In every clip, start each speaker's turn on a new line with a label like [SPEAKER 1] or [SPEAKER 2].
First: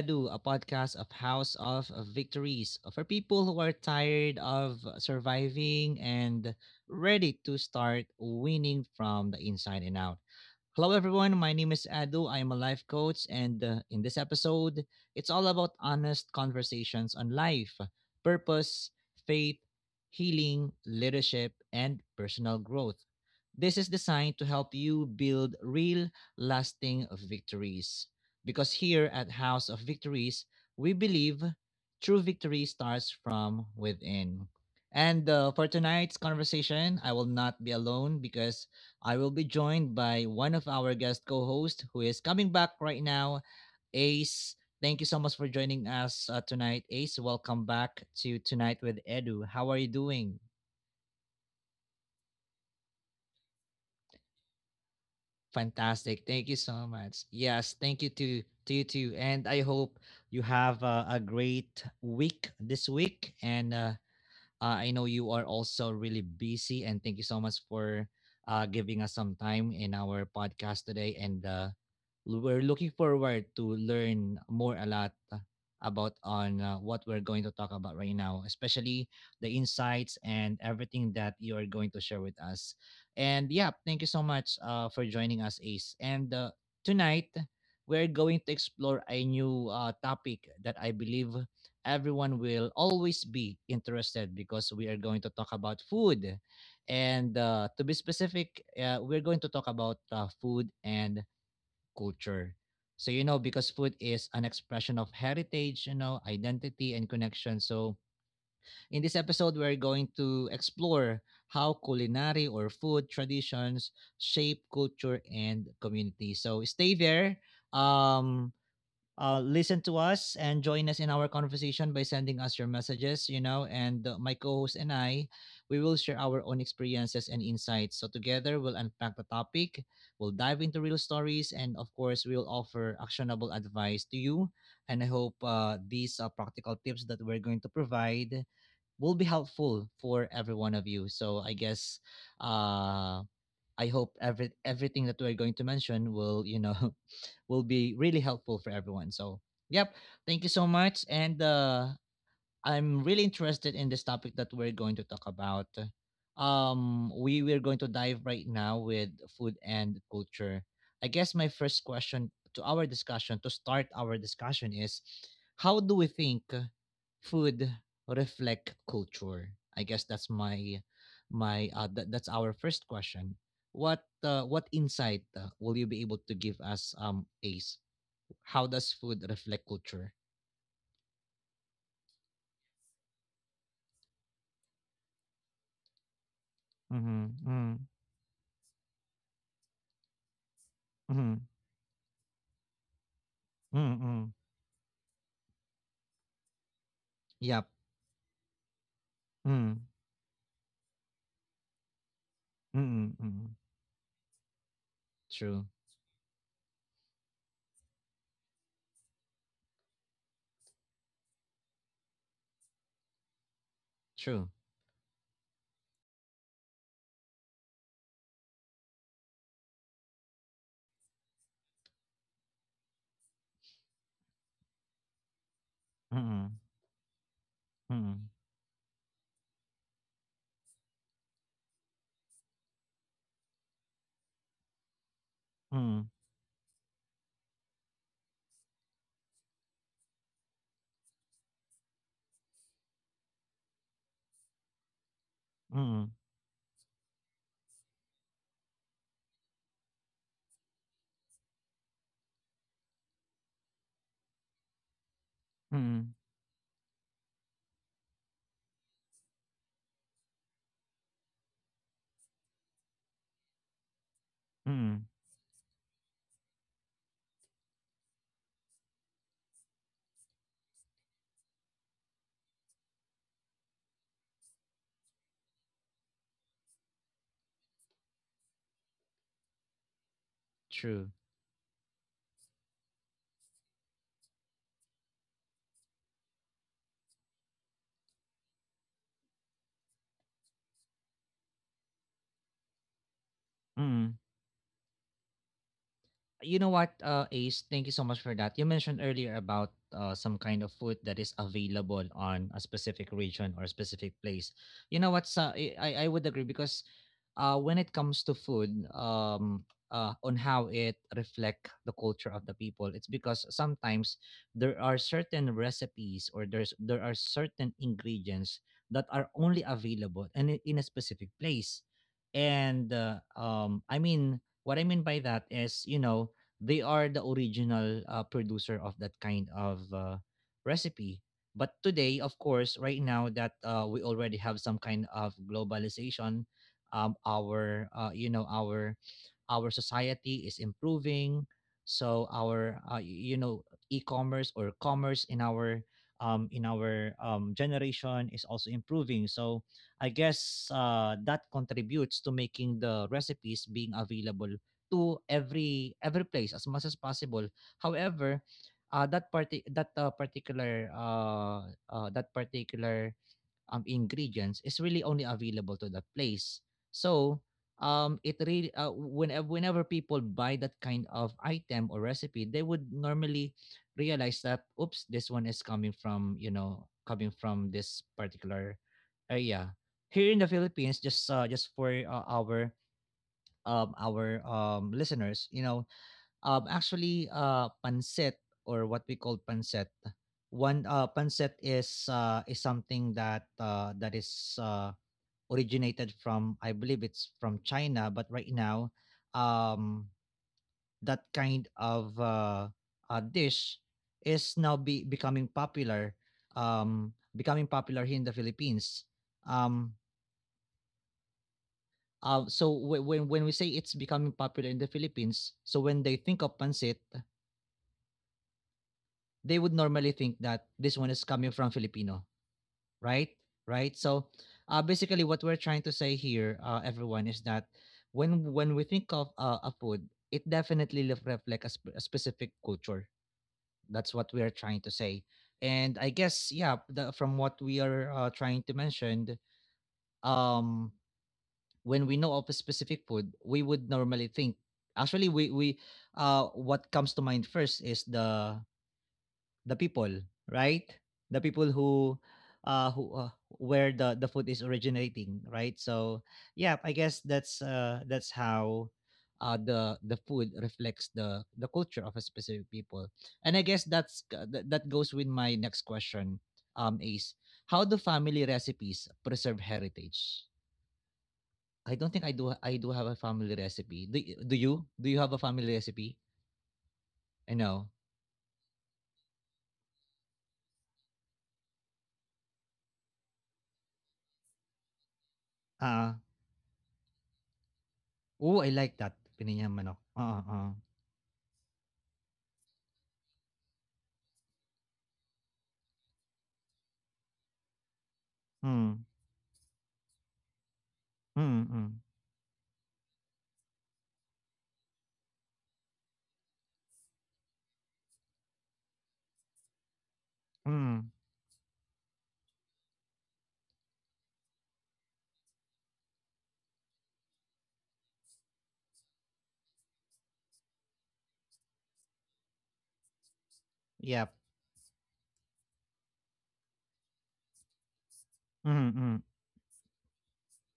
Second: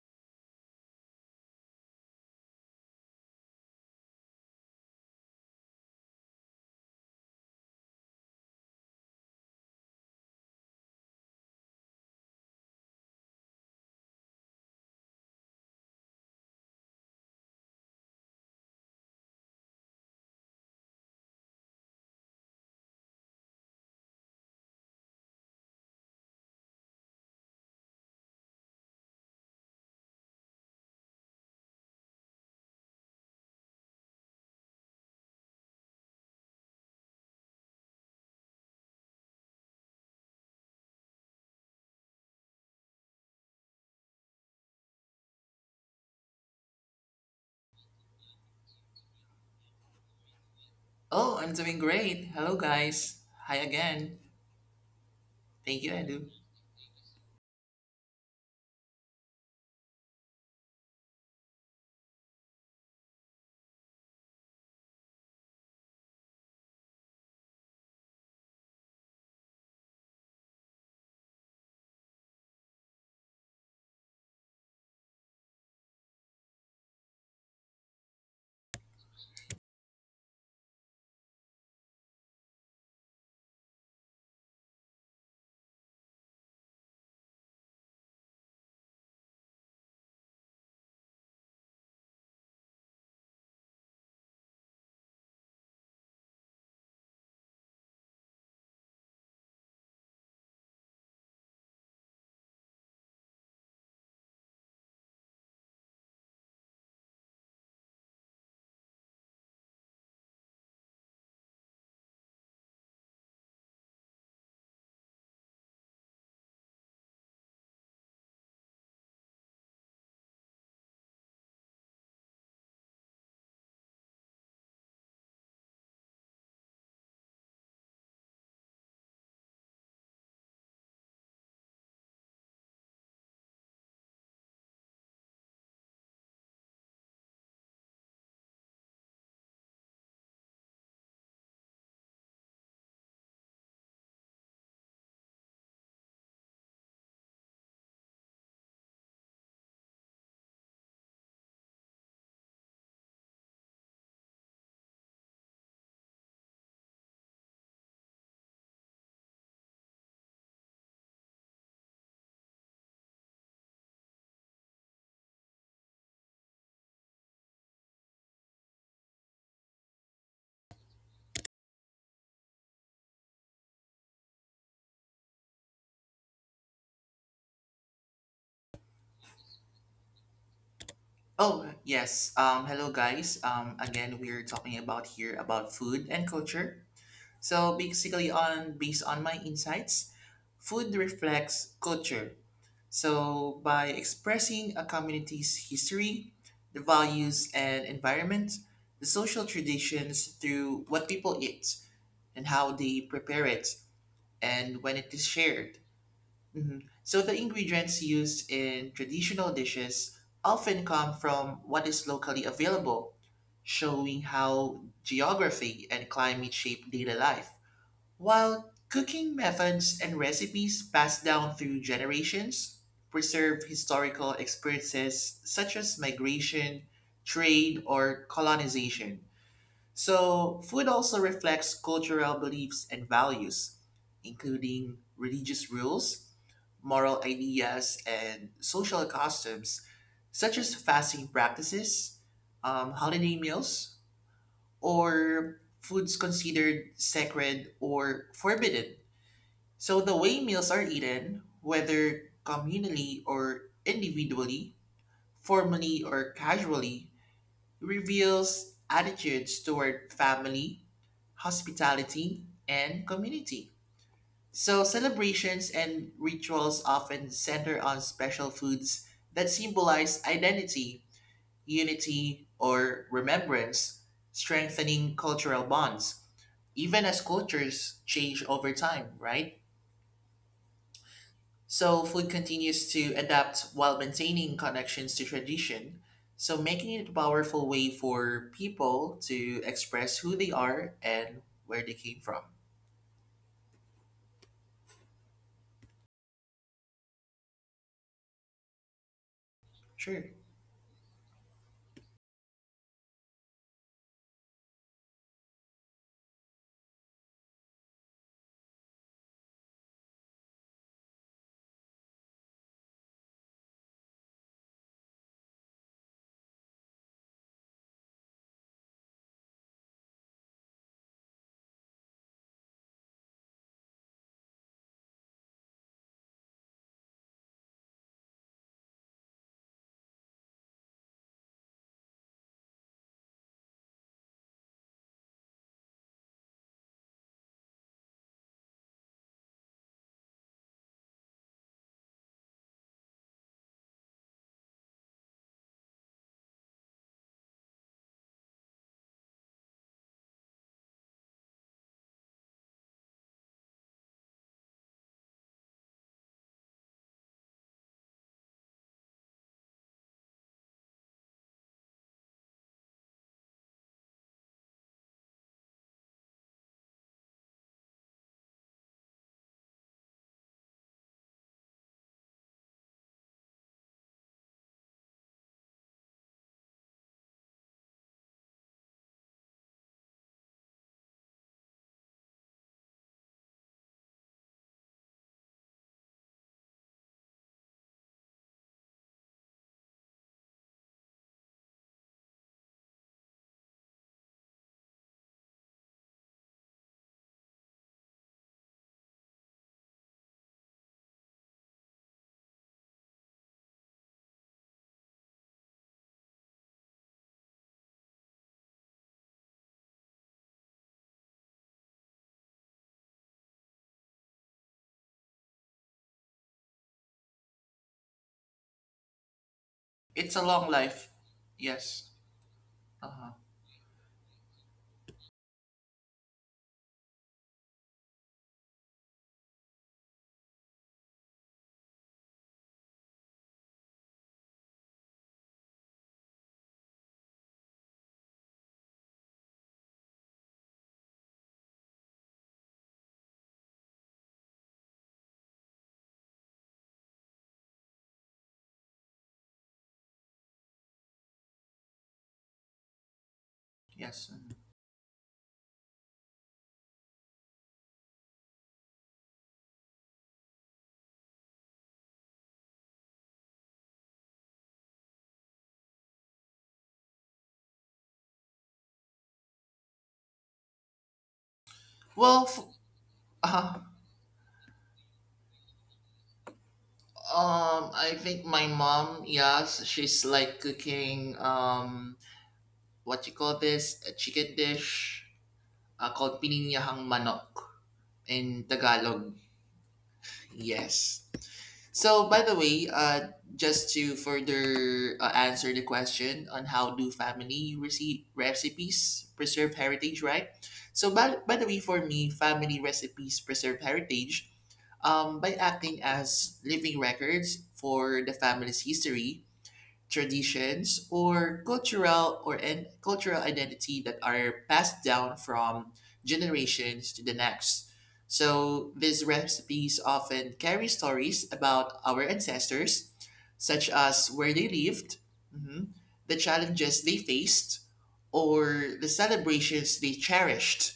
[SPEAKER 1] Edu, a podcast of House of Victories for people who are tired of surviving and ready to start winning from the inside and out. Hello, everyone. My name is Adu. I am a life coach, and in this episode, it's all about honest conversations on life, purpose, faith, healing, leadership, and personal growth. This is designed to help you build real, lasting victories. Because here at House of Victories, we believe true victory starts from within. And for tonight's conversation, I will not be alone because I will be joined by one of our guest co hosts who is coming back right now, Ace. Thank you so much for joining us tonight, Ace. Welcome back to Tonight with Edu. How are you doing?
[SPEAKER 2] Oh, I'm doing great. Hello, guys. Hi again. Thank you, Edu.
[SPEAKER 1] Fantastic. Thank you so much. Yes, thank you to you too. And I hope you have a great week this week and I know you are also really busy, and thank you so much for giving us some time in our podcast today. And we're looking forward to learn more a lot about on what we're going to talk about right now, especially the insights and everything that you are going to share with us. And yeah, thank you so much for joining us, Ace. And tonight, we're going to explore a new topic that I believe everyone will always be interested because we are going to talk about food. And to be specific, we're going to talk about food and culture. So, you know, because food is an expression of heritage, you know, identity and connection. So, in this episode, we're going to explore how culinary or food traditions shape culture and community. So, stay there. Um, Listen to us and join us in our conversation by sending us your messages, you know, and my co-host and I, we will share our own experiences and insights. So together we'll unpack the topic, we'll dive into real stories, and of course we'll offer actionable advice to you. And I hope these practical tips that we're going to provide will be helpful for every one of you. So I guess uh, I hope everything that we're going to mention will, you know, will be really helpful for everyone. So, yep. Thank you so much. And I'm really interested in this topic that we're going to talk about. We we're going to dive right now with food and culture. I guess my first question to our discussion to start our discussion is, how do we think food reflect culture? I guess that's that's our first question. What insight will you be able to give us, Ace? How does food reflect culture?
[SPEAKER 2] Oh, yes. Hello, guys. Again, we're talking about here about food and culture.
[SPEAKER 1] Mm-hmm,
[SPEAKER 2] So
[SPEAKER 1] mm-hmm,
[SPEAKER 2] basically, on based on my insights, food reflects culture. So by
[SPEAKER 1] mm-hmm.
[SPEAKER 2] expressing a community's history, the values and
[SPEAKER 1] Yup.
[SPEAKER 2] environment, the social
[SPEAKER 1] Hmm.
[SPEAKER 2] traditions through what people eat and how they
[SPEAKER 1] Mm,
[SPEAKER 2] prepare it,
[SPEAKER 1] mm.
[SPEAKER 2] and when it is shared.
[SPEAKER 1] True,
[SPEAKER 2] Mhm. So the ingredients used in traditional dishes often come from what is locally available, showing
[SPEAKER 1] true.
[SPEAKER 2] how geography and climate shape daily life. While cooking methods and recipes passed down through generations preserve historical experiences such as
[SPEAKER 1] Mm,
[SPEAKER 2] migration, trade, or
[SPEAKER 1] mm,
[SPEAKER 2] colonization. So, food also reflects cultural beliefs and values, including religious rules,
[SPEAKER 1] mm,
[SPEAKER 2] moral ideas, and social customs, such as fasting practices, holiday meals, or foods
[SPEAKER 1] mm,
[SPEAKER 2] considered sacred or forbidden. So, the way meals are eaten, whether communally or individually, formally
[SPEAKER 1] mm,
[SPEAKER 2] or casually, reveals attitudes toward family hospitality, and community. So,
[SPEAKER 1] mm.
[SPEAKER 2] celebrations and rituals often center on special foods that symbolize identity, unity, or remembrance, strengthening cultural bonds, even as cultures change over time, right?
[SPEAKER 1] True.
[SPEAKER 2] So, food continues to adapt while maintaining connections to tradition, so making it a powerful way for people to express who they are and where they came from.
[SPEAKER 1] Mm. You know what, Ace, thank you so much for that. You mentioned earlier about
[SPEAKER 2] Sure.
[SPEAKER 1] some kind of food that is available on a specific region or a specific place. You know what, sa I would agree because when it comes to food, on how it reflect the culture of the people, it's because sometimes there are certain recipes or there are certain ingredients that are only available and in a specific place. And I mean, what I mean by that is, you know, they are the original producer of that kind of recipe. But today, of course, right now that we already have some kind of globalization, our you know our society is improving. So our you know e-commerce or commerce in our generation is also improving. So I guess that contributes to making the recipes being available to every place as much as possible. However, that particular ingredients is really only available to that place. So it really whenever people buy that kind of item or recipe, they would normally realize that oops, this one is coming from you know coming from this particular area. Here in the Philippines, just for our listeners, you know, actually, pancit or what we call pancit, one pancit is something that that is originated from, I believe it's from China, but right now, um, that kind of dish is now be becoming popular here in the Philippines. Um, when when we say it's becoming popular in the Philippines, so when they think of pancit, they would normally
[SPEAKER 2] It's a
[SPEAKER 1] think
[SPEAKER 2] long
[SPEAKER 1] that
[SPEAKER 2] life.
[SPEAKER 1] this one is coming from
[SPEAKER 2] Yes.
[SPEAKER 1] Filipino,
[SPEAKER 2] Uh-huh.
[SPEAKER 1] right? Right. So, basically, what we're trying to say here, everyone, is that when we think of a food, it definitely reflects a specific culture. That's what we are trying to say. And I guess, yeah, from what we are trying to mention, um, when we know of a specific food, we would normally think. Actually, we what comes to mind first is the people, right? The people who where
[SPEAKER 2] Yes.
[SPEAKER 1] the
[SPEAKER 2] Mhm.
[SPEAKER 1] food is originating, right? So yeah, I guess that's how the food reflects the culture of a specific people. And I guess that that goes with my next question. Is How do family recipes preserve heritage? I don't think
[SPEAKER 2] Well, f-
[SPEAKER 1] I do have a family
[SPEAKER 2] uh,
[SPEAKER 1] recipe. Do you? Do you have a family recipe? I know.
[SPEAKER 2] I think my mom, yes, she's like cooking what you call this, a chicken dish
[SPEAKER 1] Ah.
[SPEAKER 2] called pininyahang manok in
[SPEAKER 1] Oh, I like that.
[SPEAKER 2] Tagalog.
[SPEAKER 1] Pininyang manok.
[SPEAKER 2] Yes. So, by the way, just to further answer the question on how do family
[SPEAKER 1] Mm.
[SPEAKER 2] recipes preserve heritage, right? So, by the way,
[SPEAKER 1] Mm.
[SPEAKER 2] for
[SPEAKER 1] Mm.
[SPEAKER 2] me, family recipes preserve heritage by acting as living records for the family's history traditions
[SPEAKER 1] Mm.
[SPEAKER 2] or cultural or cultural identity that are passed down from generations to the next. So these recipes often carry stories about our ancestors, such as
[SPEAKER 1] Yep.
[SPEAKER 2] where they lived, mhm, the challenges they faced, or the
[SPEAKER 1] Mm. Mm.
[SPEAKER 2] celebrations they cherished,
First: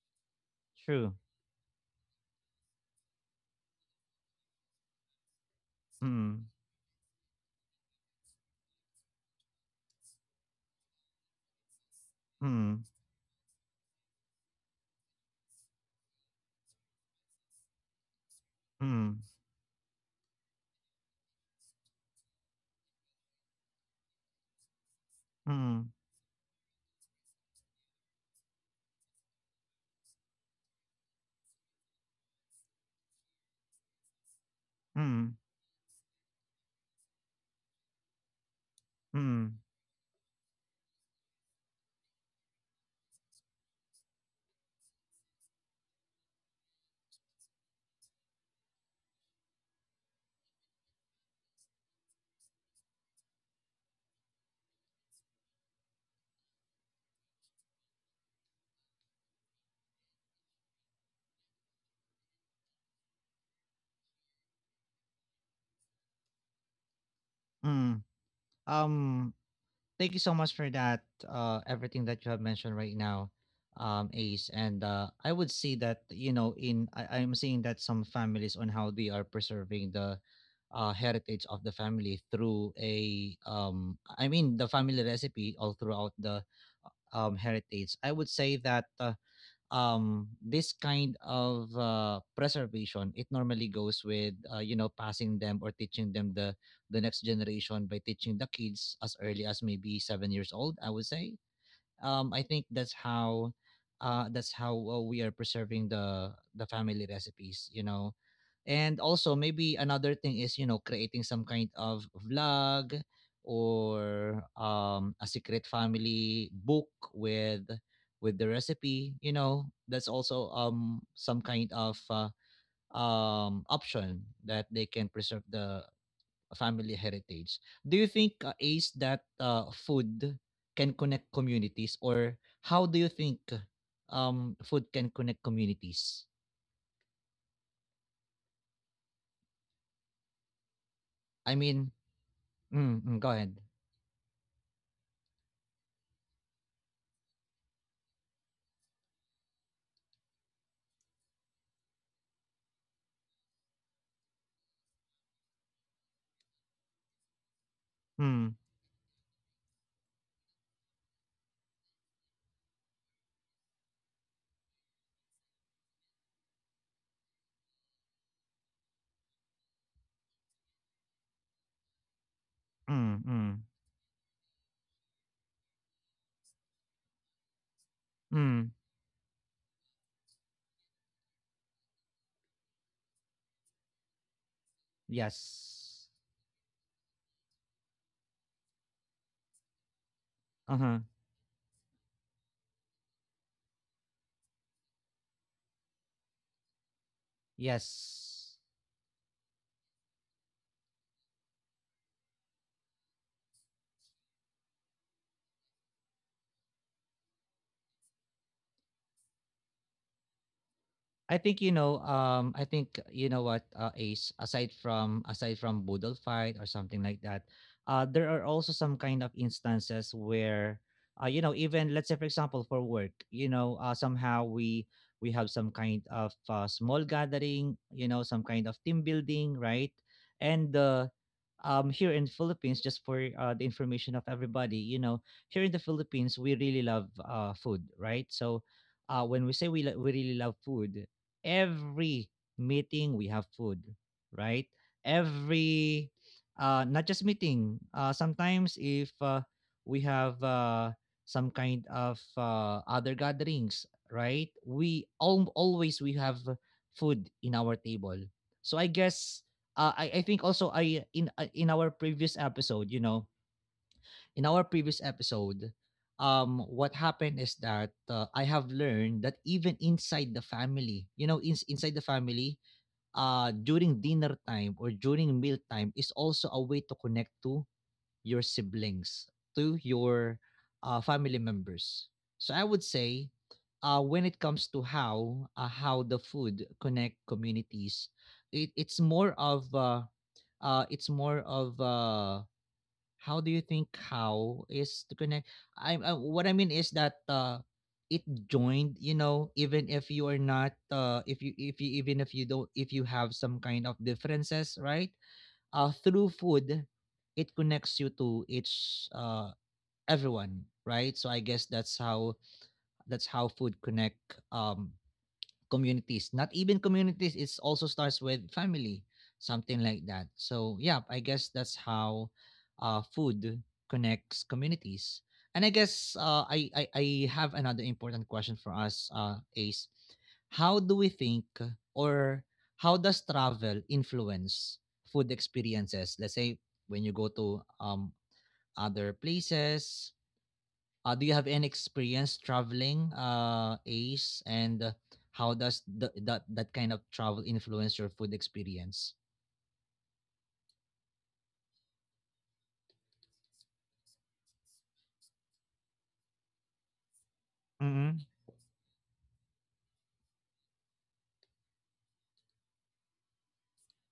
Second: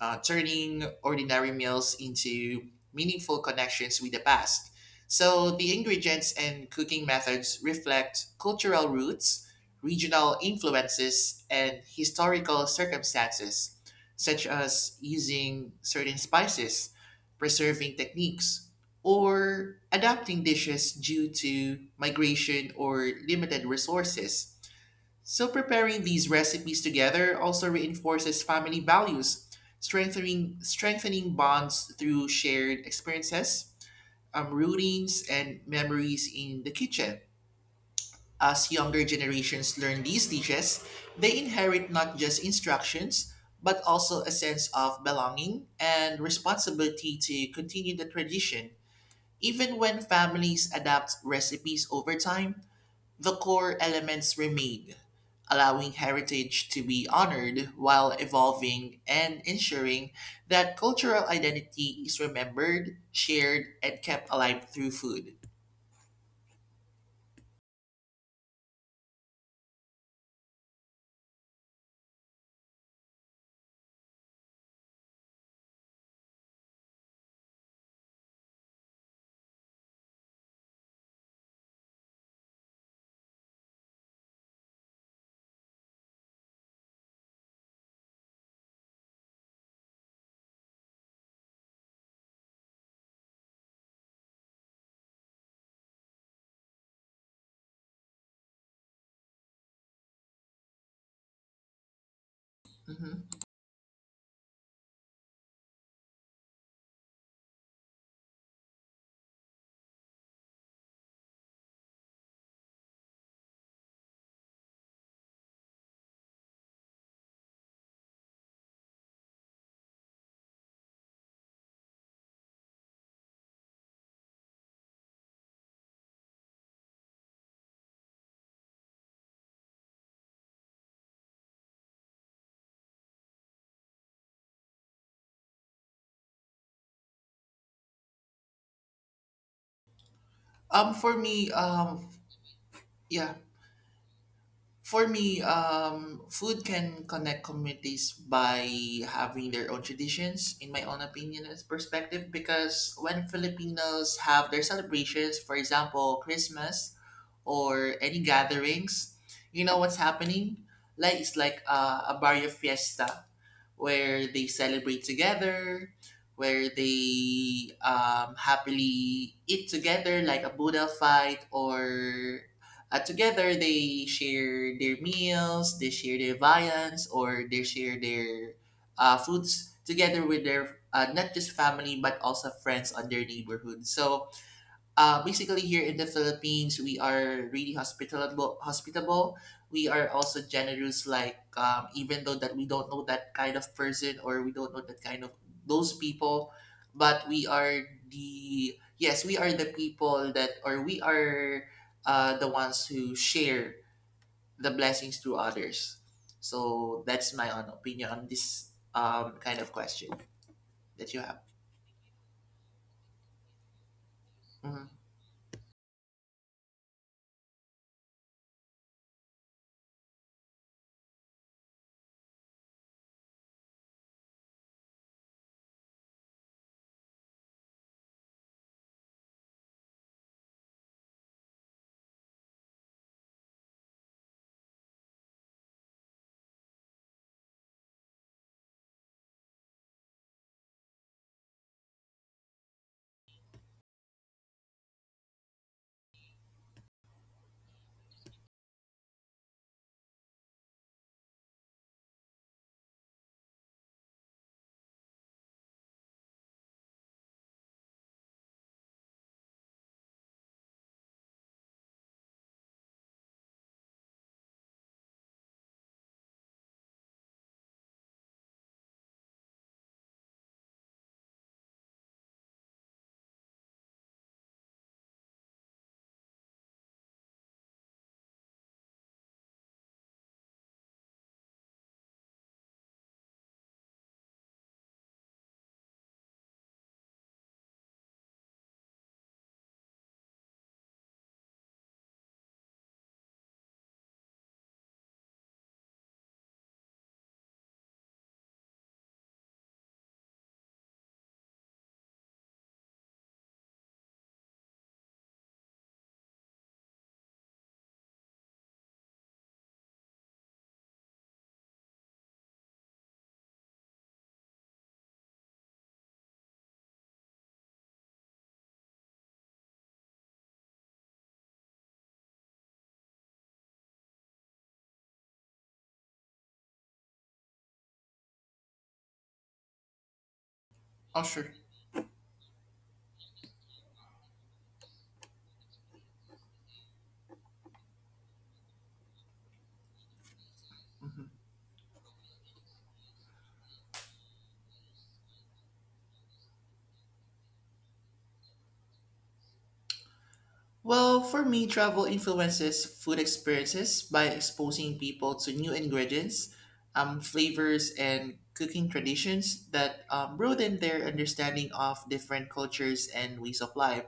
[SPEAKER 2] turning
[SPEAKER 1] True.
[SPEAKER 2] ordinary meals into meaningful connections with the past. So the ingredients
[SPEAKER 1] Mm.
[SPEAKER 2] and cooking methods reflect cultural roots, regional influences, and historical
[SPEAKER 1] Mm.
[SPEAKER 2] circumstances, such as using certain spices, preserving techniques,
[SPEAKER 1] Mm.
[SPEAKER 2] or adapting dishes due to migration or limited resources. So,
[SPEAKER 1] Mm.
[SPEAKER 2] preparing these recipes together also reinforces family values, strengthening bonds through shared experiences, routines,
[SPEAKER 1] Mm.
[SPEAKER 2] and memories in the kitchen. As younger
[SPEAKER 1] Mm.
[SPEAKER 2] generations learn these dishes, they inherit not just instructions, but also a sense of belonging and responsibility to continue the tradition. Even when families adapt recipes over time, the core elements remain, allowing heritage to be honored while evolving and ensuring that cultural identity is remembered, shared, and kept alive through food.
[SPEAKER 1] Mm. Um Thank you so much for that everything that you have mentioned right now. Ace, and I would say that you know I'm seeing that some families on how they are preserving the heritage of the family through a I mean the family recipe all throughout the heritage I would say that this kind of preservation it normally goes with you know passing them or teaching them the next generation by teaching the kids as early as maybe 7 years old I would say I think that's
[SPEAKER 2] Mhm.
[SPEAKER 1] how we are preserving the family recipes you know and also maybe another thing is, you know, creating some kind of vlog or a secret family book with the recipe, you know, that's also some kind of option that they can preserve the family heritage. Do you think Ace, that food can connect communities, or how do you think food can connect communities?
[SPEAKER 2] Um, for
[SPEAKER 1] I
[SPEAKER 2] me,
[SPEAKER 1] mean,
[SPEAKER 2] um,
[SPEAKER 1] mm, mm, go
[SPEAKER 2] yeah,
[SPEAKER 1] ahead.
[SPEAKER 2] for me, food can connect communities by having their own traditions, in my own opinion and perspective, because when Filipinos have their celebrations, for example, Christmas, or any
[SPEAKER 1] Hmm.
[SPEAKER 2] gatherings, you know what's happening? Like it's like a barrio fiesta where they celebrate together, where they happily eat together like a Buddha fight or
[SPEAKER 1] Mm,
[SPEAKER 2] together
[SPEAKER 1] mm,
[SPEAKER 2] they share their meals, they share their viands or they share their
[SPEAKER 1] mm.
[SPEAKER 2] foods together with their not just family but also friends on their neighborhood. So basically here in
[SPEAKER 1] Yes.
[SPEAKER 2] the Philippines, we are really hospitable. Hospitable. We are also
[SPEAKER 1] Uh-huh.
[SPEAKER 2] generous. Like even though that we don't know that kind of person or we don't know that kind of those people, but we are
[SPEAKER 1] Yes.
[SPEAKER 2] the yes, we are the people that or we are the ones who share the blessings to others. So that's my own opinion on this kind of question that you
[SPEAKER 1] I
[SPEAKER 2] have.
[SPEAKER 1] think you know. I think you know what Ace.
[SPEAKER 2] Mhm.
[SPEAKER 1] Aside from Boodle fight or something like that, there are also some kind of instances where, you know, even let's say for example for work, you know, somehow we have some kind of small gathering, you know, some kind of team building, right? And here in Philippines, just for the information of everybody, you know, here in the Philippines, we really love food, right? So when we say we really love food, every meeting we have food, right? Every not just meeting. Sometimes if we have some kind of other gatherings, right? Always we have food in our table. So I guess I think also I in our previous episode, you know, in our previous episode, what happened is that I have learned that even inside the family, you know, inside the family, during dinner time or during meal time is also a way to connect to your siblings, to your family members. So I would say, when it comes to how the food connect communities, it's more of it's more of how do you think how is to connect? I what I mean is that it joined. You know, even if you are not, if you even if you don't if you have some kind of differences, right? Through food, it connects you to each everyone, right? So I guess that's how food connect um communities. Not even communities, it also starts with family, something like that. So yeah, I guess that's how food connects communities. And I guess I have another important question for us, Ace. How do we
[SPEAKER 2] Oh,
[SPEAKER 1] think
[SPEAKER 2] sure.
[SPEAKER 1] or how does travel influence food experiences? Let's say when you go to other places, do
[SPEAKER 2] Mhm.
[SPEAKER 1] you have any experience traveling, Ace, and how does that kind of travel influence your food experience?
[SPEAKER 2] Well, for me, travel influences food experiences by exposing people to new ingredients, flavors,
[SPEAKER 1] Mm-hmm.
[SPEAKER 2] and cooking traditions that broaden their understanding of different cultures and ways of life.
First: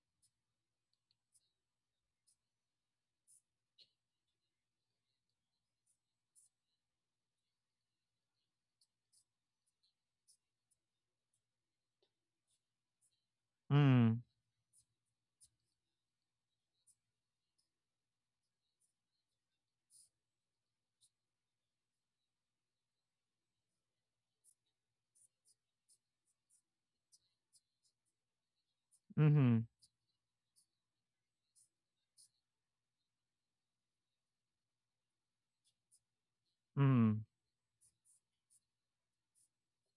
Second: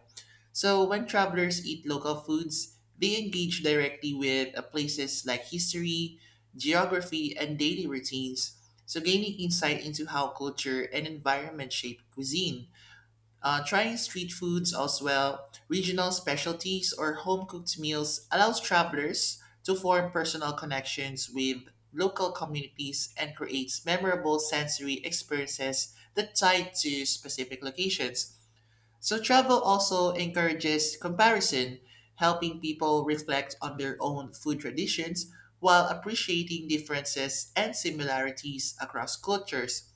[SPEAKER 2] So, when travelers eat local foods, they engage directly with places like history, geography, and daily routines, so gaining insight into how culture and environment shape cuisine. Trying
[SPEAKER 1] Mm.
[SPEAKER 2] street foods as well, regional specialties, or home cooked meals allows travelers to form personal connections with local communities and creates memorable sensory experiences that tie to specific locations. So travel
[SPEAKER 1] Mm-hmm.
[SPEAKER 2] also encourages comparison, helping people reflect on their own food traditions while appreciating
[SPEAKER 1] Mm.
[SPEAKER 2] differences and similarities across cultures.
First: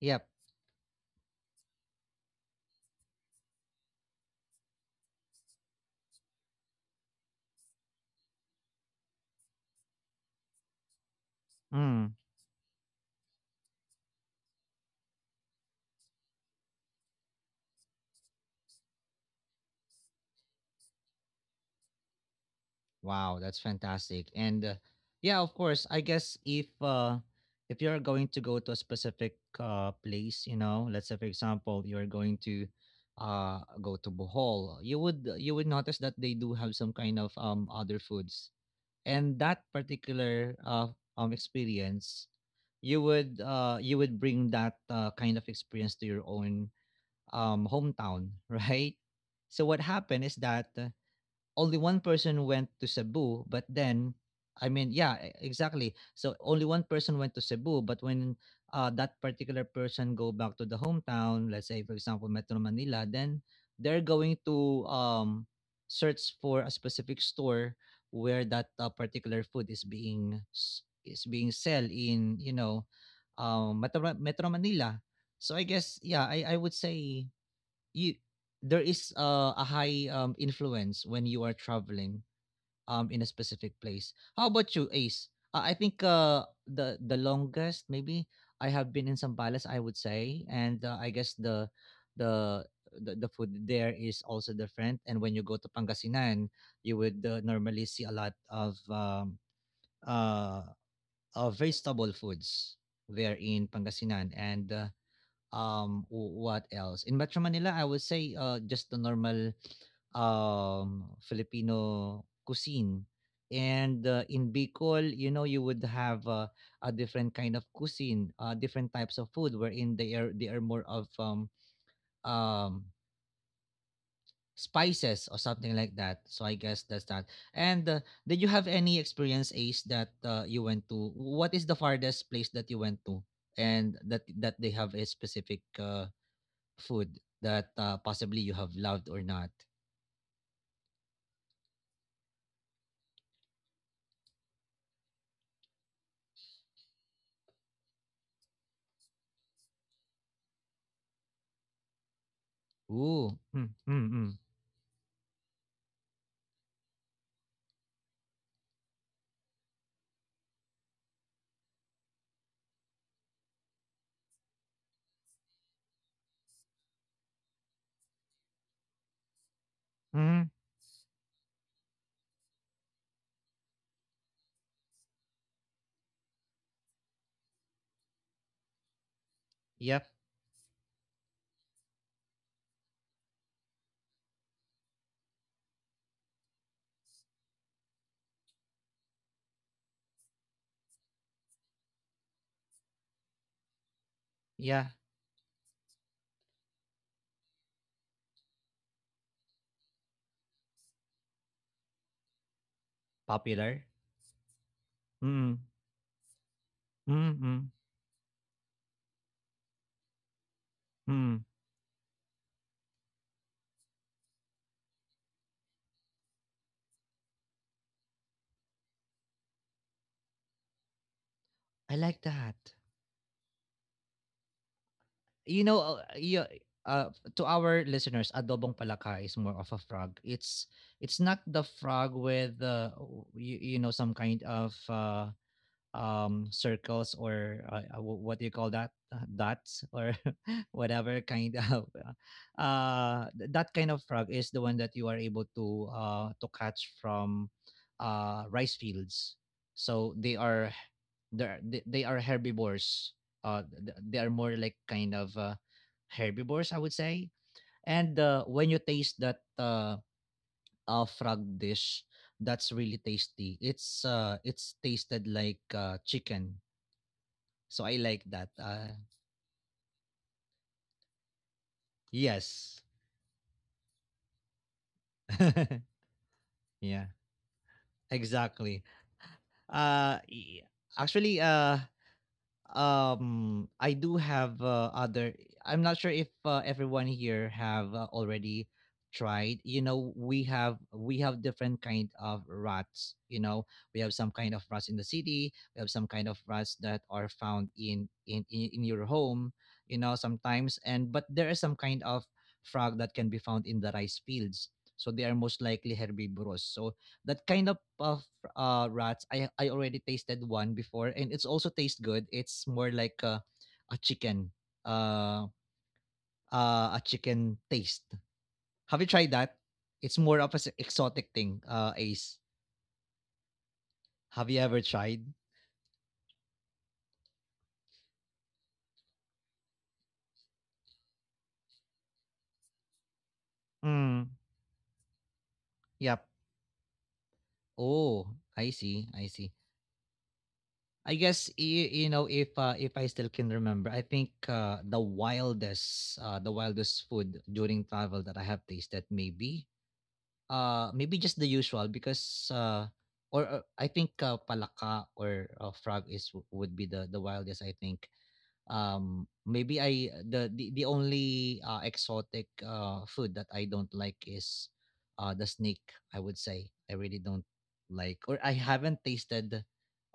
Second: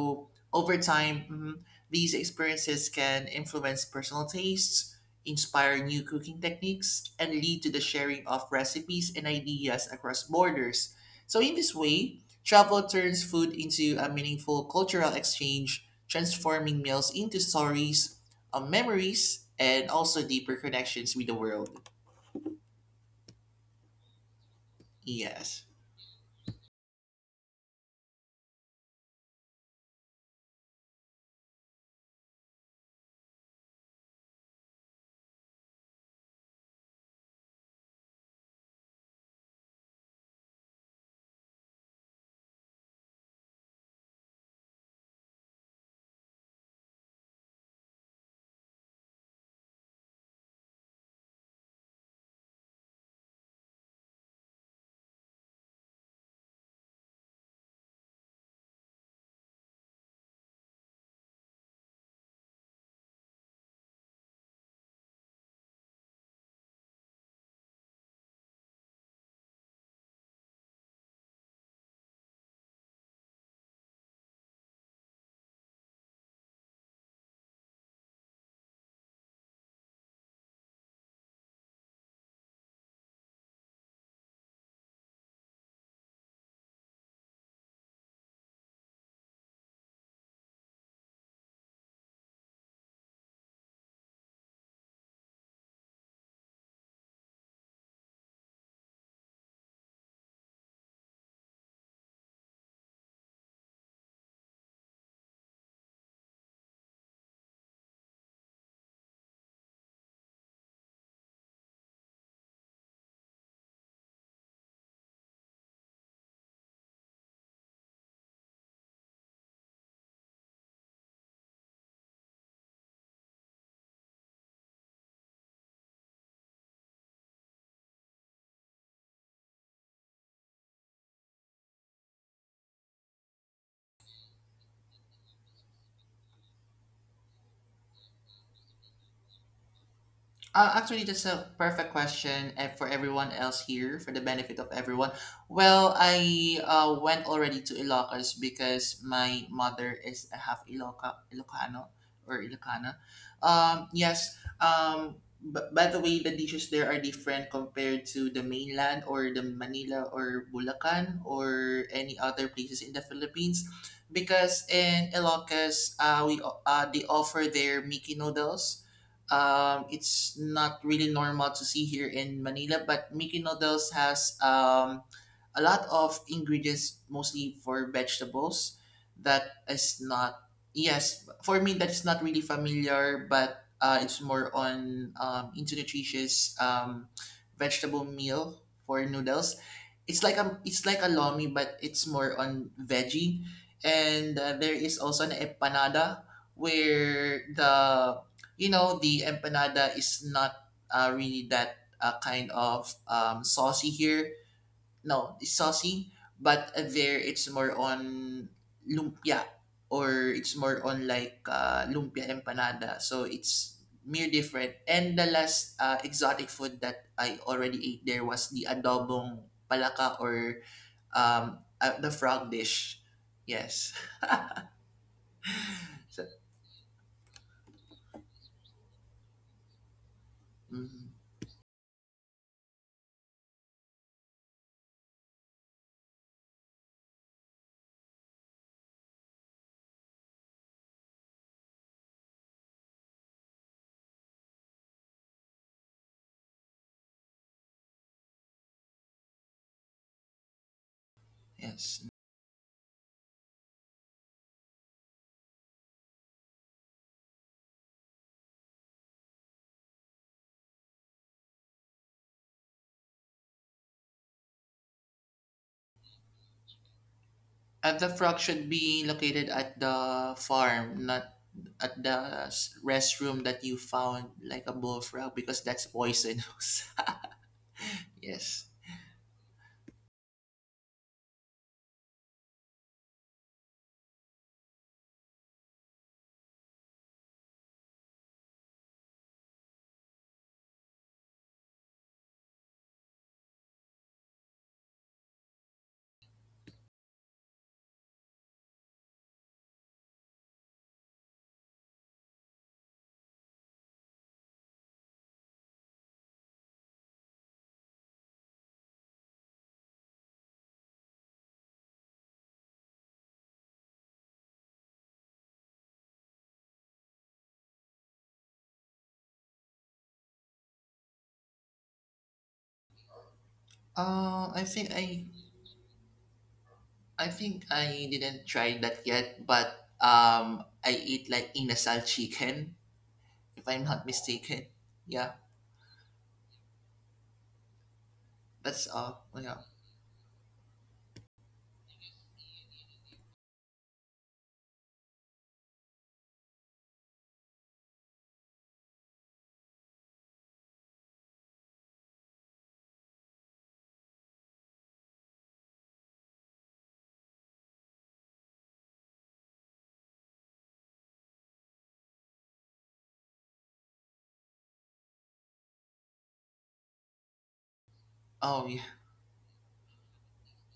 [SPEAKER 1] Yep.
[SPEAKER 2] over time, mm, these experiences can influence personal tastes, inspire new cooking techniques, and lead to the sharing of recipes and ideas across borders. So in this
[SPEAKER 1] Mm.
[SPEAKER 2] way, travel turns food into a meaningful cultural exchange transforming meals into stories memories and also deeper connections with the world.
[SPEAKER 1] Wow, that's fantastic. And yeah, of
[SPEAKER 2] Yes.
[SPEAKER 1] course, I guess if if you're going to go to a specific place, you know, let's say for example, you're going to go to Bohol, you would notice that they do have some kind of other foods and that particular experience you would bring that kind of experience to your own hometown right. So what happened is that only one person went to Cebu, but then, I mean, yeah, exactly. So only one person went to Cebu, but when that particular person go back to the hometown, let's say for example Metro Manila, then they're going to search for a specific store where that particular food is being is being sell in, you know, Metro Manila. So I guess yeah, I would say you there is a high influence when you are traveling in a specific place. How about you, Ace? I think the longest maybe I have been in Sambales, I would say, and I guess the the food there is also different, and when you go to Pangasinan you would normally see a lot of uh, vegetable foods there in Pangasinan and what else? In Metro Manila, I would say just the normal Filipino cuisine. And in Bicol, you know, you would have a different kind of cuisine, different types of food, wherein they are more of um, spices or something like that. So I guess that's that. And did you have any experience, Ace, that you went to? What is the farthest place that you went to, and that they have a specific food that possibly you have loved or not?
[SPEAKER 2] Actually, that's a perfect question and for everyone else here, for the benefit of everyone. Well, I went already to Ilocos because my mother is a half Iloca, Ilocano or Ilocana.
[SPEAKER 1] Ooh, mm, mm,
[SPEAKER 2] Yes,
[SPEAKER 1] mm.
[SPEAKER 2] but by the way, the dishes there are different compared to the mainland or the Manila or Bulacan or any other places in the Philippines. Because in Ilocos, they offer their Mickey noodles it's
[SPEAKER 1] Mm,
[SPEAKER 2] not really normal to see here in Manila, but Mickey noodles has a lot of ingredients, mostly for vegetables. That is
[SPEAKER 1] yep.
[SPEAKER 2] not yes for me. That is not really familiar, but it's more on into nutritious vegetable meal for noodles. It's like a lomi but it's more on veggie. And there
[SPEAKER 1] Yeah.
[SPEAKER 2] is also an empanada where the you know the empanada is not really that kind of saucy
[SPEAKER 1] Popular.
[SPEAKER 2] here no, it's
[SPEAKER 1] Mm,
[SPEAKER 2] saucy, but there
[SPEAKER 1] mm,
[SPEAKER 2] it's more
[SPEAKER 1] mm,
[SPEAKER 2] on lumpia or it's more on like
[SPEAKER 1] mm.
[SPEAKER 2] lumpia empanada. So it's mere different. And the last exotic food that I already ate there was the adobong palaka or
[SPEAKER 1] I
[SPEAKER 2] the
[SPEAKER 1] like
[SPEAKER 2] frog
[SPEAKER 1] that.
[SPEAKER 2] dish. Yes.
[SPEAKER 1] You know,
[SPEAKER 2] So,
[SPEAKER 1] to our listeners, adobong palaka is more of a frog.
[SPEAKER 2] mhm,
[SPEAKER 1] It's not the frog with you, you know, some kind of circles or what do you call that? Dots or whatever kind of that kind of frog is the one that you are able to catch from rice fields, so they are
[SPEAKER 2] yes.
[SPEAKER 1] they are herbivores, they are more like kind of herbivores, I would say. And when you taste that frog dish, that's really tasty. It's it's tasted like chicken, so I
[SPEAKER 2] And the
[SPEAKER 1] like
[SPEAKER 2] frog
[SPEAKER 1] that.
[SPEAKER 2] should be located at the farm, not at the
[SPEAKER 1] Yes.
[SPEAKER 2] restroom that you found like a bullfrog because that's
[SPEAKER 1] Yeah,
[SPEAKER 2] poisonous.
[SPEAKER 1] exactly.
[SPEAKER 2] Yes.
[SPEAKER 1] Uh, y- Actually, I do have other, I'm not sure if everyone here have already tried. You know, we have different kind of rats, you know, we have some kind of rats in the city, we have some kind of rats that are found in in your home, you know, sometimes, and but there is some kind of frog that can be found in the rice fields, so they are most likely herbivorous. So that kind of rats. I already tasted one before and it's also tastes good. It's more like a chicken. Uh a chicken taste. Have you tried that? It's more of a exotic thing, Ace. Have
[SPEAKER 2] Uh,
[SPEAKER 1] you
[SPEAKER 2] I
[SPEAKER 1] ever
[SPEAKER 2] think
[SPEAKER 1] tried?
[SPEAKER 2] I I think I didn't try that yet, but I eat like inasal chicken if I'm not
[SPEAKER 1] Mm.
[SPEAKER 2] mistaken. Yeah,
[SPEAKER 1] Yep. Oh, I
[SPEAKER 2] that's
[SPEAKER 1] see. I
[SPEAKER 2] all. Oh,
[SPEAKER 1] see.
[SPEAKER 2] yeah.
[SPEAKER 1] I guess you know if I still can remember, I think the wildest food during travel that I have tasted maybe. Maybe just the usual because or I think palaka or frog is would be the wildest, I think. Maybe I the only exotic food that I don't like is the snake. I would say I really don't like,
[SPEAKER 2] Oh,
[SPEAKER 1] or
[SPEAKER 2] yeah.
[SPEAKER 1] I haven't tasted.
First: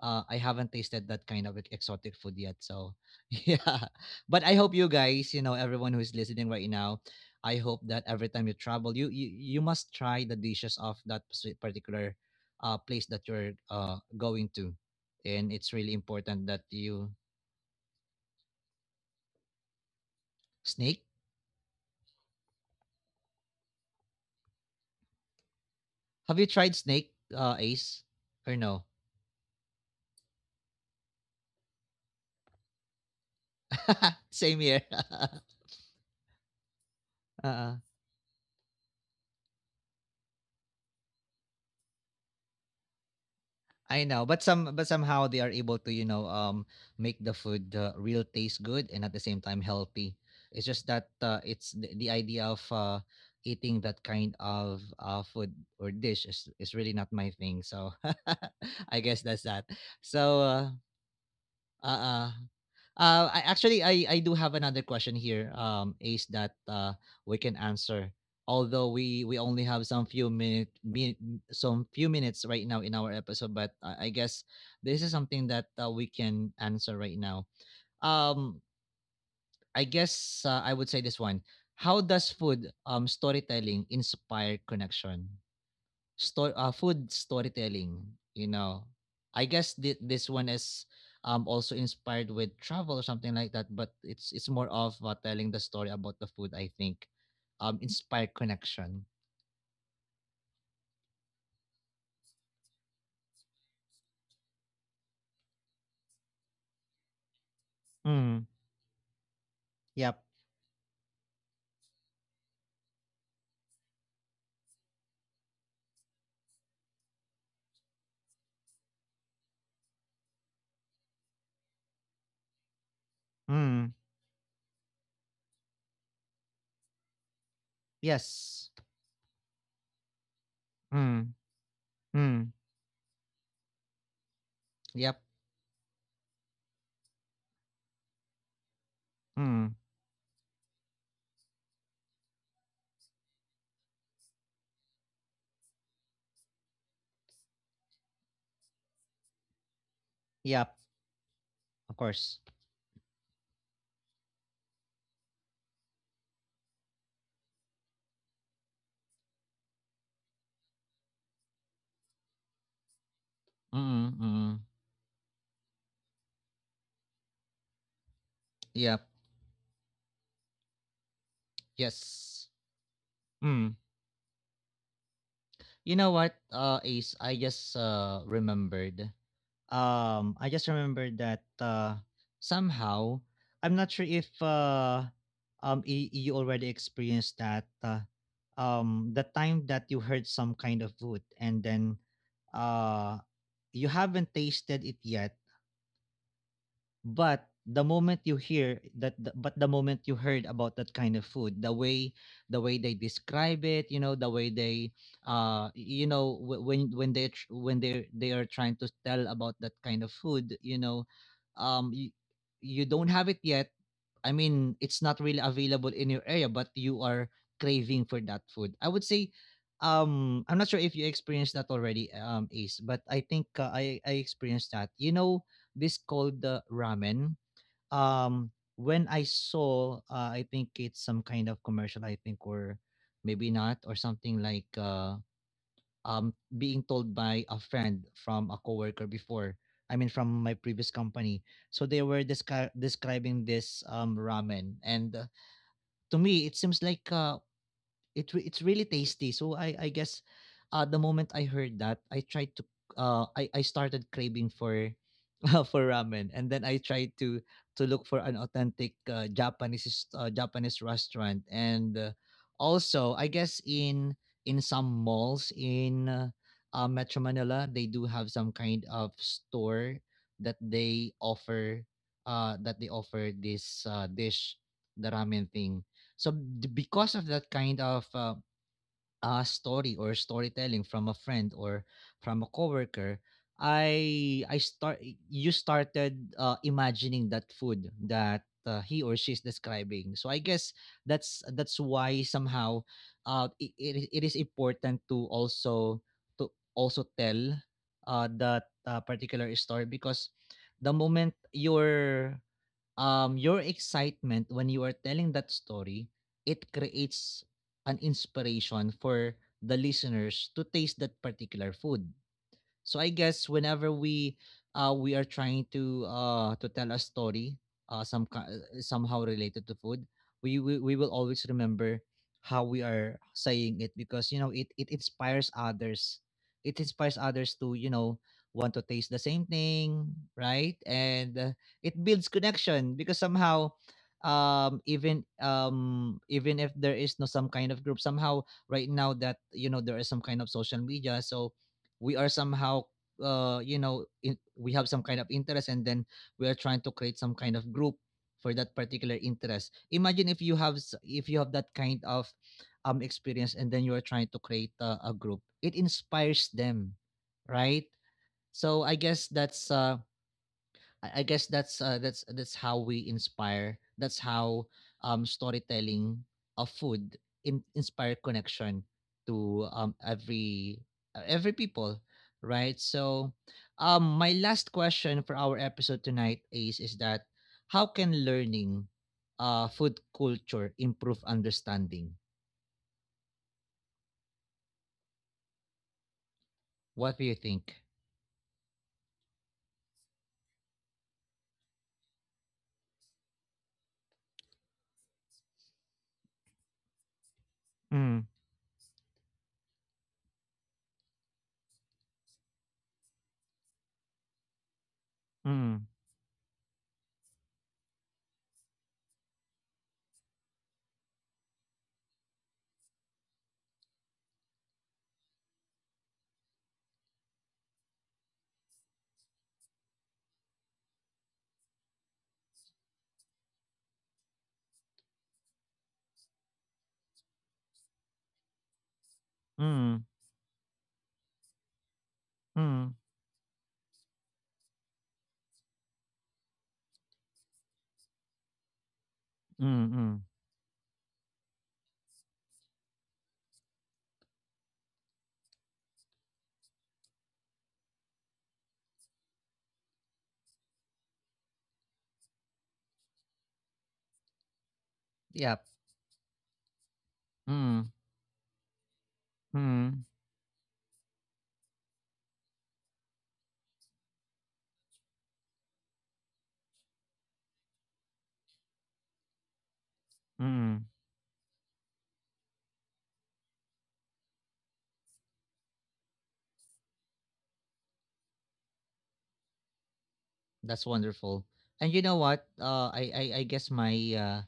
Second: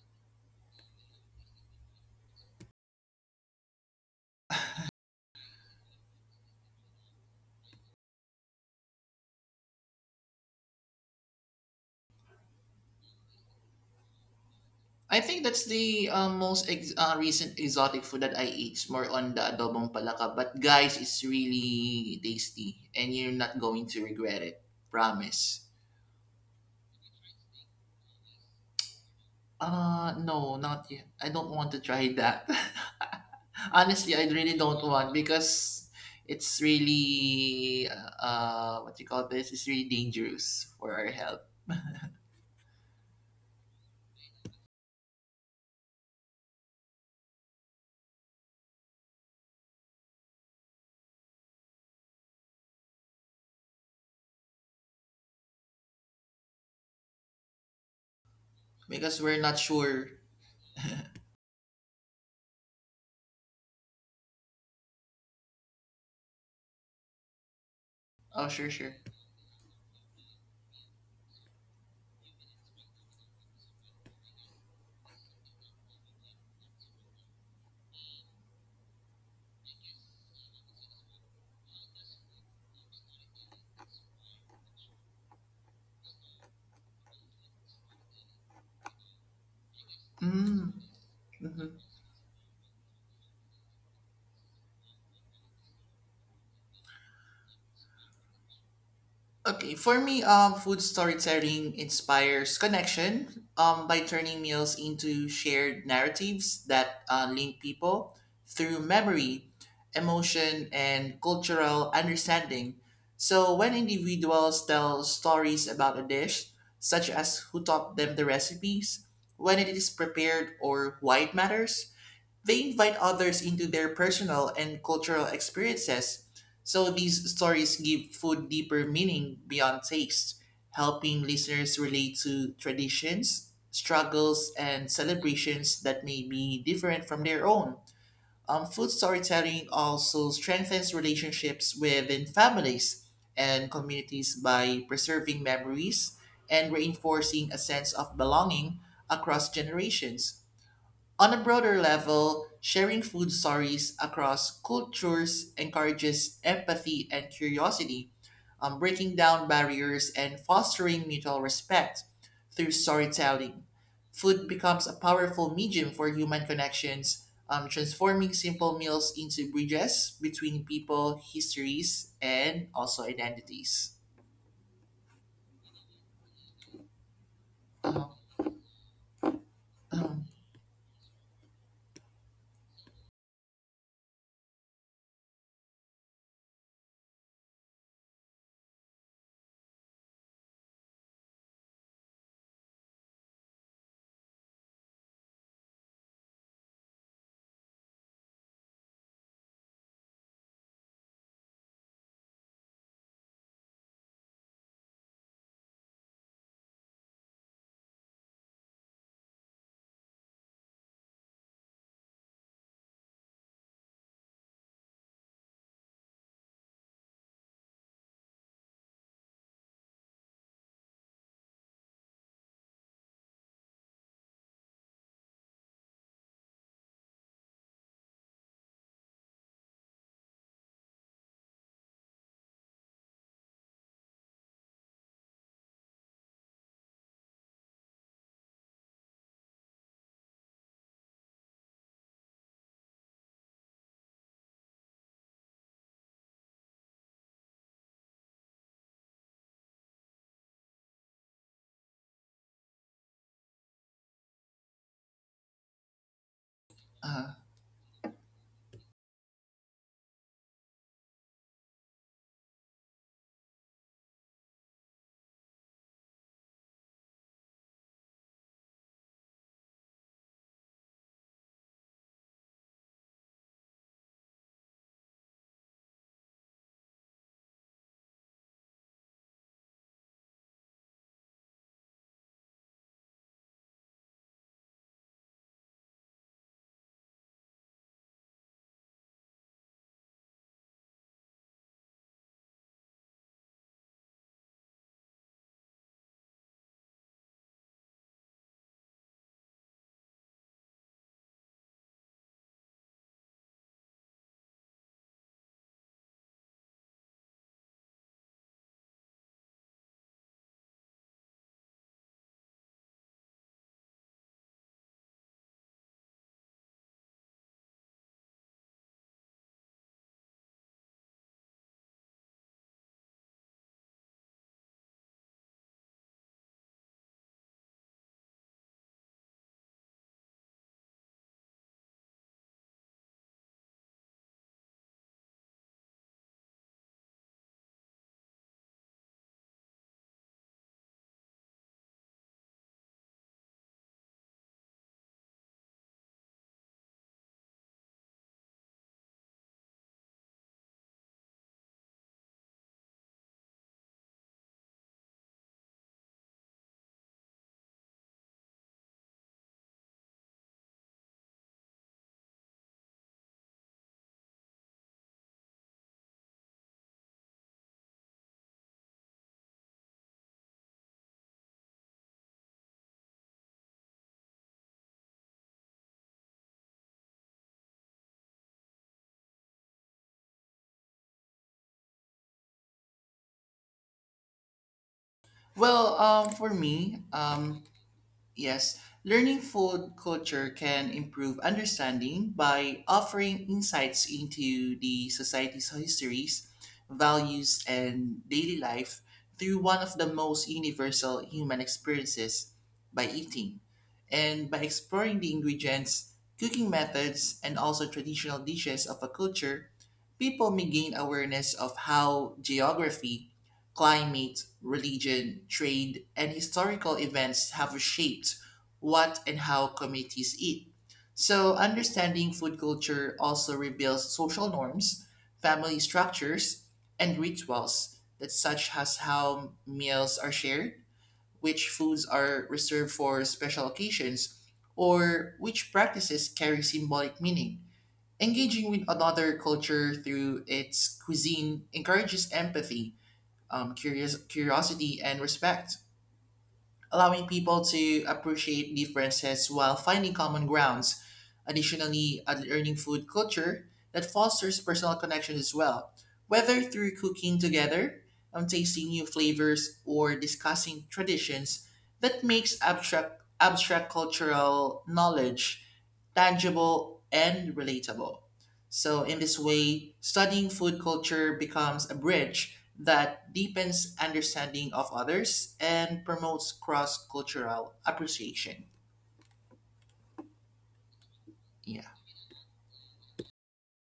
[SPEAKER 1] I haven't tasted that kind of exotic food yet. So yeah, but I hope you guys, you know, everyone who's listening right now, I hope that every time you travel, you must try the dishes of that particular place that you're going to,
[SPEAKER 2] I think that's
[SPEAKER 1] and it's
[SPEAKER 2] the
[SPEAKER 1] really
[SPEAKER 2] uh, most
[SPEAKER 1] important
[SPEAKER 2] ex-
[SPEAKER 1] that
[SPEAKER 2] uh,
[SPEAKER 1] you
[SPEAKER 2] recent exotic food that I eat. It's more on the adobong palaka, but guys, it's
[SPEAKER 1] snake.
[SPEAKER 2] really tasty, and you're not going to regret it. Promise.
[SPEAKER 1] Have you tried snake, Ace, or no?
[SPEAKER 2] No, not yet. I don't want to try that. Honestly, I really
[SPEAKER 1] Same
[SPEAKER 2] don't
[SPEAKER 1] here.
[SPEAKER 2] want because it's
[SPEAKER 1] Uh,
[SPEAKER 2] really what you call this is really dangerous for our health
[SPEAKER 1] I know, but somehow they are able to, you know, make the food real taste good and at the same time healthy. It's just that it's the idea of eating that kind of food or dish is really not my thing. So I guess that's
[SPEAKER 2] because
[SPEAKER 1] that.
[SPEAKER 2] we're not
[SPEAKER 1] So
[SPEAKER 2] sure.
[SPEAKER 1] uh uh, I actually I do have another question here, Ace, that we can answer. Although
[SPEAKER 2] Oh, sure, sure.
[SPEAKER 1] we only have some few minutes right now in our episode, but I guess this is something that we can answer right now. Um, I guess I would say this one. How does food storytelling inspire connection? Store food storytelling, you know. I guess this one is
[SPEAKER 2] Mm.
[SPEAKER 1] also
[SPEAKER 2] Mhm.
[SPEAKER 1] inspired with travel or something like that, but it's more of telling the story about the food, I think. Inspired connection.
[SPEAKER 2] Okay, for me, food storytelling inspires connection by turning meals into shared narratives that link
[SPEAKER 1] Mm.
[SPEAKER 2] people through memory,
[SPEAKER 1] Yep.
[SPEAKER 2] emotion, and cultural understanding. So when individuals tell stories about a dish, such as who taught them the recipes, when it is prepared, or why it matters, they invite
[SPEAKER 1] Mm.
[SPEAKER 2] others into their personal and cultural experiences, so these stories give
[SPEAKER 1] Yes.
[SPEAKER 2] food deeper meaning beyond taste,
[SPEAKER 1] Mm.
[SPEAKER 2] helping listeners
[SPEAKER 1] Mm.
[SPEAKER 2] relate to traditions, struggles,
[SPEAKER 1] Yep.
[SPEAKER 2] and celebrations that may be different from their own. Food
[SPEAKER 1] Mm.
[SPEAKER 2] storytelling also strengthens relationships within families and communities by preserving memories and reinforcing a sense of belonging across
[SPEAKER 1] Yep.
[SPEAKER 2] generations. On
[SPEAKER 1] Of
[SPEAKER 2] a broader
[SPEAKER 1] course.
[SPEAKER 2] level, sharing food stories across cultures encourages empathy and curiosity, breaking down barriers and fostering mutual respect through
[SPEAKER 1] Mm.
[SPEAKER 2] storytelling.
[SPEAKER 1] Mm.
[SPEAKER 2] Food becomes a powerful medium for human connections, transforming
[SPEAKER 1] Yep.
[SPEAKER 2] simple meals into bridges between people,
[SPEAKER 1] Yes.
[SPEAKER 2] histories, and also
[SPEAKER 1] Mm.
[SPEAKER 2] identities.
[SPEAKER 1] You know what, Ace? I just remembered. I just remember that somehow I'm not sure if you already experienced that the time that you heard some kind of food and then uh you haven't tasted it yet, but the moment you hear that the, but the moment you heard about that kind of food, the way they describe it, you know, the way they uh you know when they they are trying to tell about that kind of food, you know, um you, you don't have it yet. I mean, it's not really available in your area, but you are craving for that food. I would say I'm not sure if you experienced that already Ace, but I think I experienced that. You know this called the ramen. When I saw, I think it's some kind of commercial. I think or maybe not or something like being told by a friend from a coworker before. I mean, from my previous company. So they were describing this ramen, and to me, it seems like it's really tasty. So I guess the moment I heard that, I tried to I started craving for for ramen, and then I tried
[SPEAKER 2] Uh,
[SPEAKER 1] to look for an authentic Japanese restaurant, and also I guess in some malls in Metro Manila, they do have some kind of store that they offer that they offer this dish, the ramen thing. So because of that kind of story or storytelling from a friend or from a coworker, I start you started imagining that food that he or she is describing. So I guess that's why somehow it is important to also tell that particular story, because the moment you're your excitement when you are telling that story, it creates an inspiration for the listeners to taste that particular food. So I guess whenever we are trying to tell a story somehow related to food, we will always remember how we are saying it, because you know it inspires others. It inspires others to, you know, want to taste the same thing, right? And it builds connection because somehow even if there is no some kind of group somehow right now, that you know there is some kind of social media. So we are somehow you know we have some kind of interest, and then we are trying to create some kind of group for that particular interest. Imagine if you have if you have that kind of experience, and then you are trying to create a group, it inspires them, right? So I guess that's I guess that's that's how we inspire. That's how storytelling of food inspire connection to every people, right? So, my last question for our episode tonight is that how can learning food culture improve understanding?
[SPEAKER 2] well, um, for
[SPEAKER 1] What do you
[SPEAKER 2] me,
[SPEAKER 1] think?
[SPEAKER 2] um, yes, learning food culture can improve understanding by offering insights into the society's histories, values,
[SPEAKER 1] Mm,
[SPEAKER 2] and daily life through one of the most universal human experiences by eating. And by exploring
[SPEAKER 1] mm,
[SPEAKER 2] the ingredients, cooking methods, and also traditional dishes of a culture, people may gain awareness of how geography climate, religion, trade, and historical events have shaped what and how communities eat. So, understanding food culture also reveals social norms, family structures, and rituals that such as
[SPEAKER 1] mm,
[SPEAKER 2] how meals are shared, which foods
[SPEAKER 1] mm,
[SPEAKER 2] are reserved for special occasions, or which practices carry symbolic meaning. Engaging with
[SPEAKER 1] mm,
[SPEAKER 2] another
[SPEAKER 1] mm.
[SPEAKER 2] culture through its cuisine encourages empathy curiosity and respect, allowing people to appreciate differences while finding common grounds. Additionally, a learning food culture that fosters personal
[SPEAKER 1] Yep.
[SPEAKER 2] connections as well, whether through
[SPEAKER 1] Mm,
[SPEAKER 2] cooking together, tasting new
[SPEAKER 1] mm,
[SPEAKER 2] flavors, or discussing traditions that makes abstract cultural knowledge tangible, and relatable. So, in this way,
[SPEAKER 1] mm.
[SPEAKER 2] studying food culture becomes a bridge that deepens understanding of others and promotes cross cultural appreciation.
[SPEAKER 1] That's wonderful. And you know
[SPEAKER 2] Yeah.
[SPEAKER 1] what? I guess my uh,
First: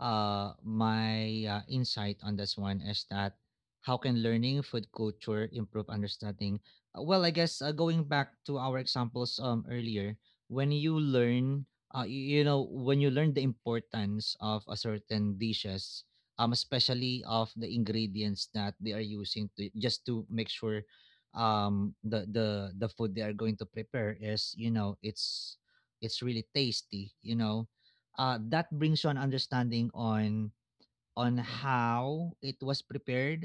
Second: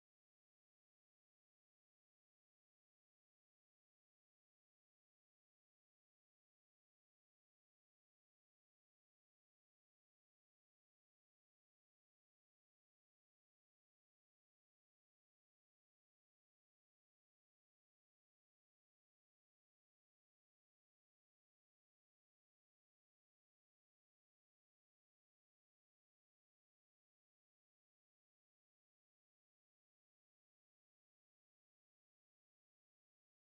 [SPEAKER 1] uh, my insight on this one is that how can learning food culture improve understanding? Well, I guess going back to our examples earlier, when you learn, you, you know, when you learn the importance of a certain dishes, especially of the ingredients that they are using to just to make sure um the the the food they are going to prepare is, you know, it's really tasty, you know, that brings you an understanding on how it was prepared,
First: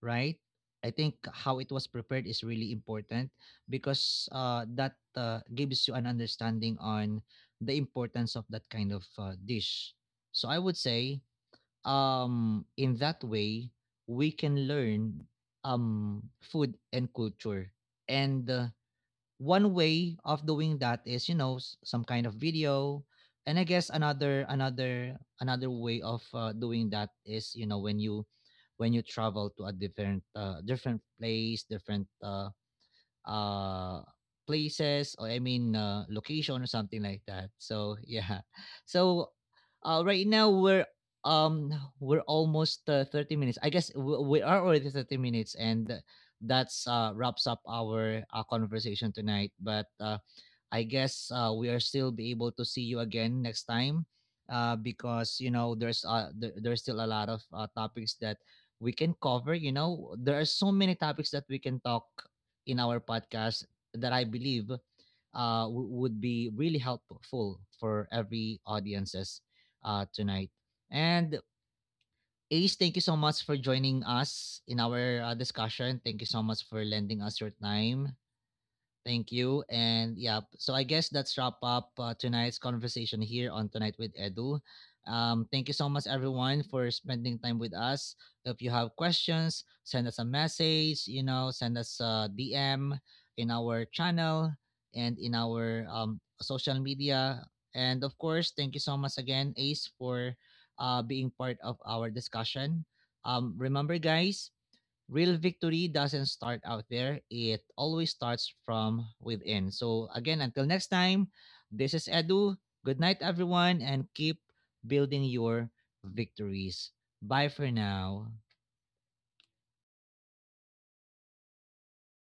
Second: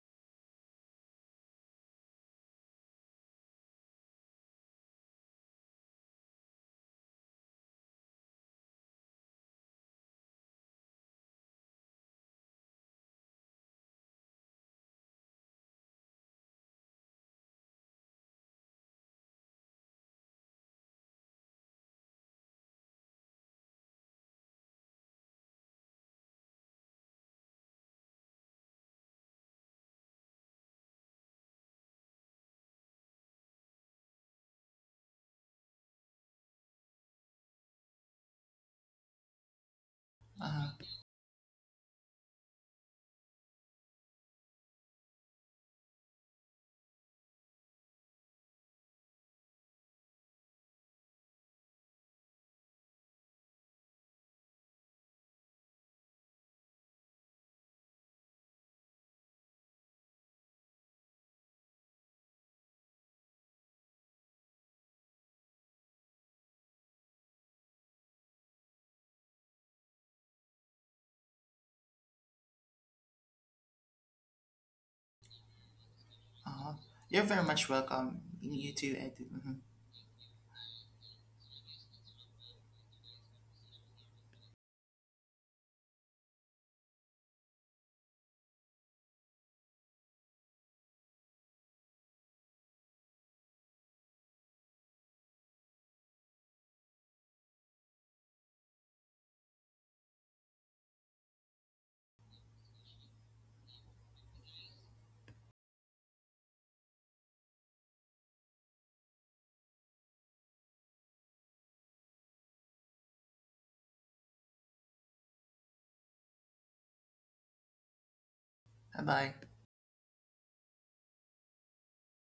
[SPEAKER 1] right? I think how it was prepared is really important because that gives you an understanding on the importance of that kind of dish. So I would say in that way we can learn food and culture, and one way of doing that is you know some kind of video, and I guess another way of doing that is you know when you travel to a different place, different uh places or I mean location or something like that. So yeah. So right now
[SPEAKER 2] Uh-huh.
[SPEAKER 1] um we're almost 30 minutes. I guess we are already 30 minutes, and that's wraps up our conversation tonight. But I guess we are still be able to see you again next time because you know there's there's still a lot of topics that we can cover. You know there are so many topics that we can talk in our podcast that I believe would be really helpful for every audiences tonight. And Ace, thank you so much for joining us in our discussion. Thank you so much
[SPEAKER 2] Uh-huh.
[SPEAKER 1] for lending
[SPEAKER 2] You're
[SPEAKER 1] us
[SPEAKER 2] very
[SPEAKER 1] your
[SPEAKER 2] much
[SPEAKER 1] time.
[SPEAKER 2] welcome. You too, Ed.
[SPEAKER 1] Thank you. And yeah, so I guess that's wrap up tonight's conversation here on Tonight with Edu. Thank you so much, everyone, for spending time with us. If you have questions, send us a message, you know, send us a DM in our channel and in our social media. And of course, thank you so much again, Ace, for being part of our discussion. Remember, guys, real victory doesn't start out there, it always starts from within. So again, until next time, this is Edu. Good night, everyone, and keep building your victories. Bye for now.
[SPEAKER 2] Bye bye.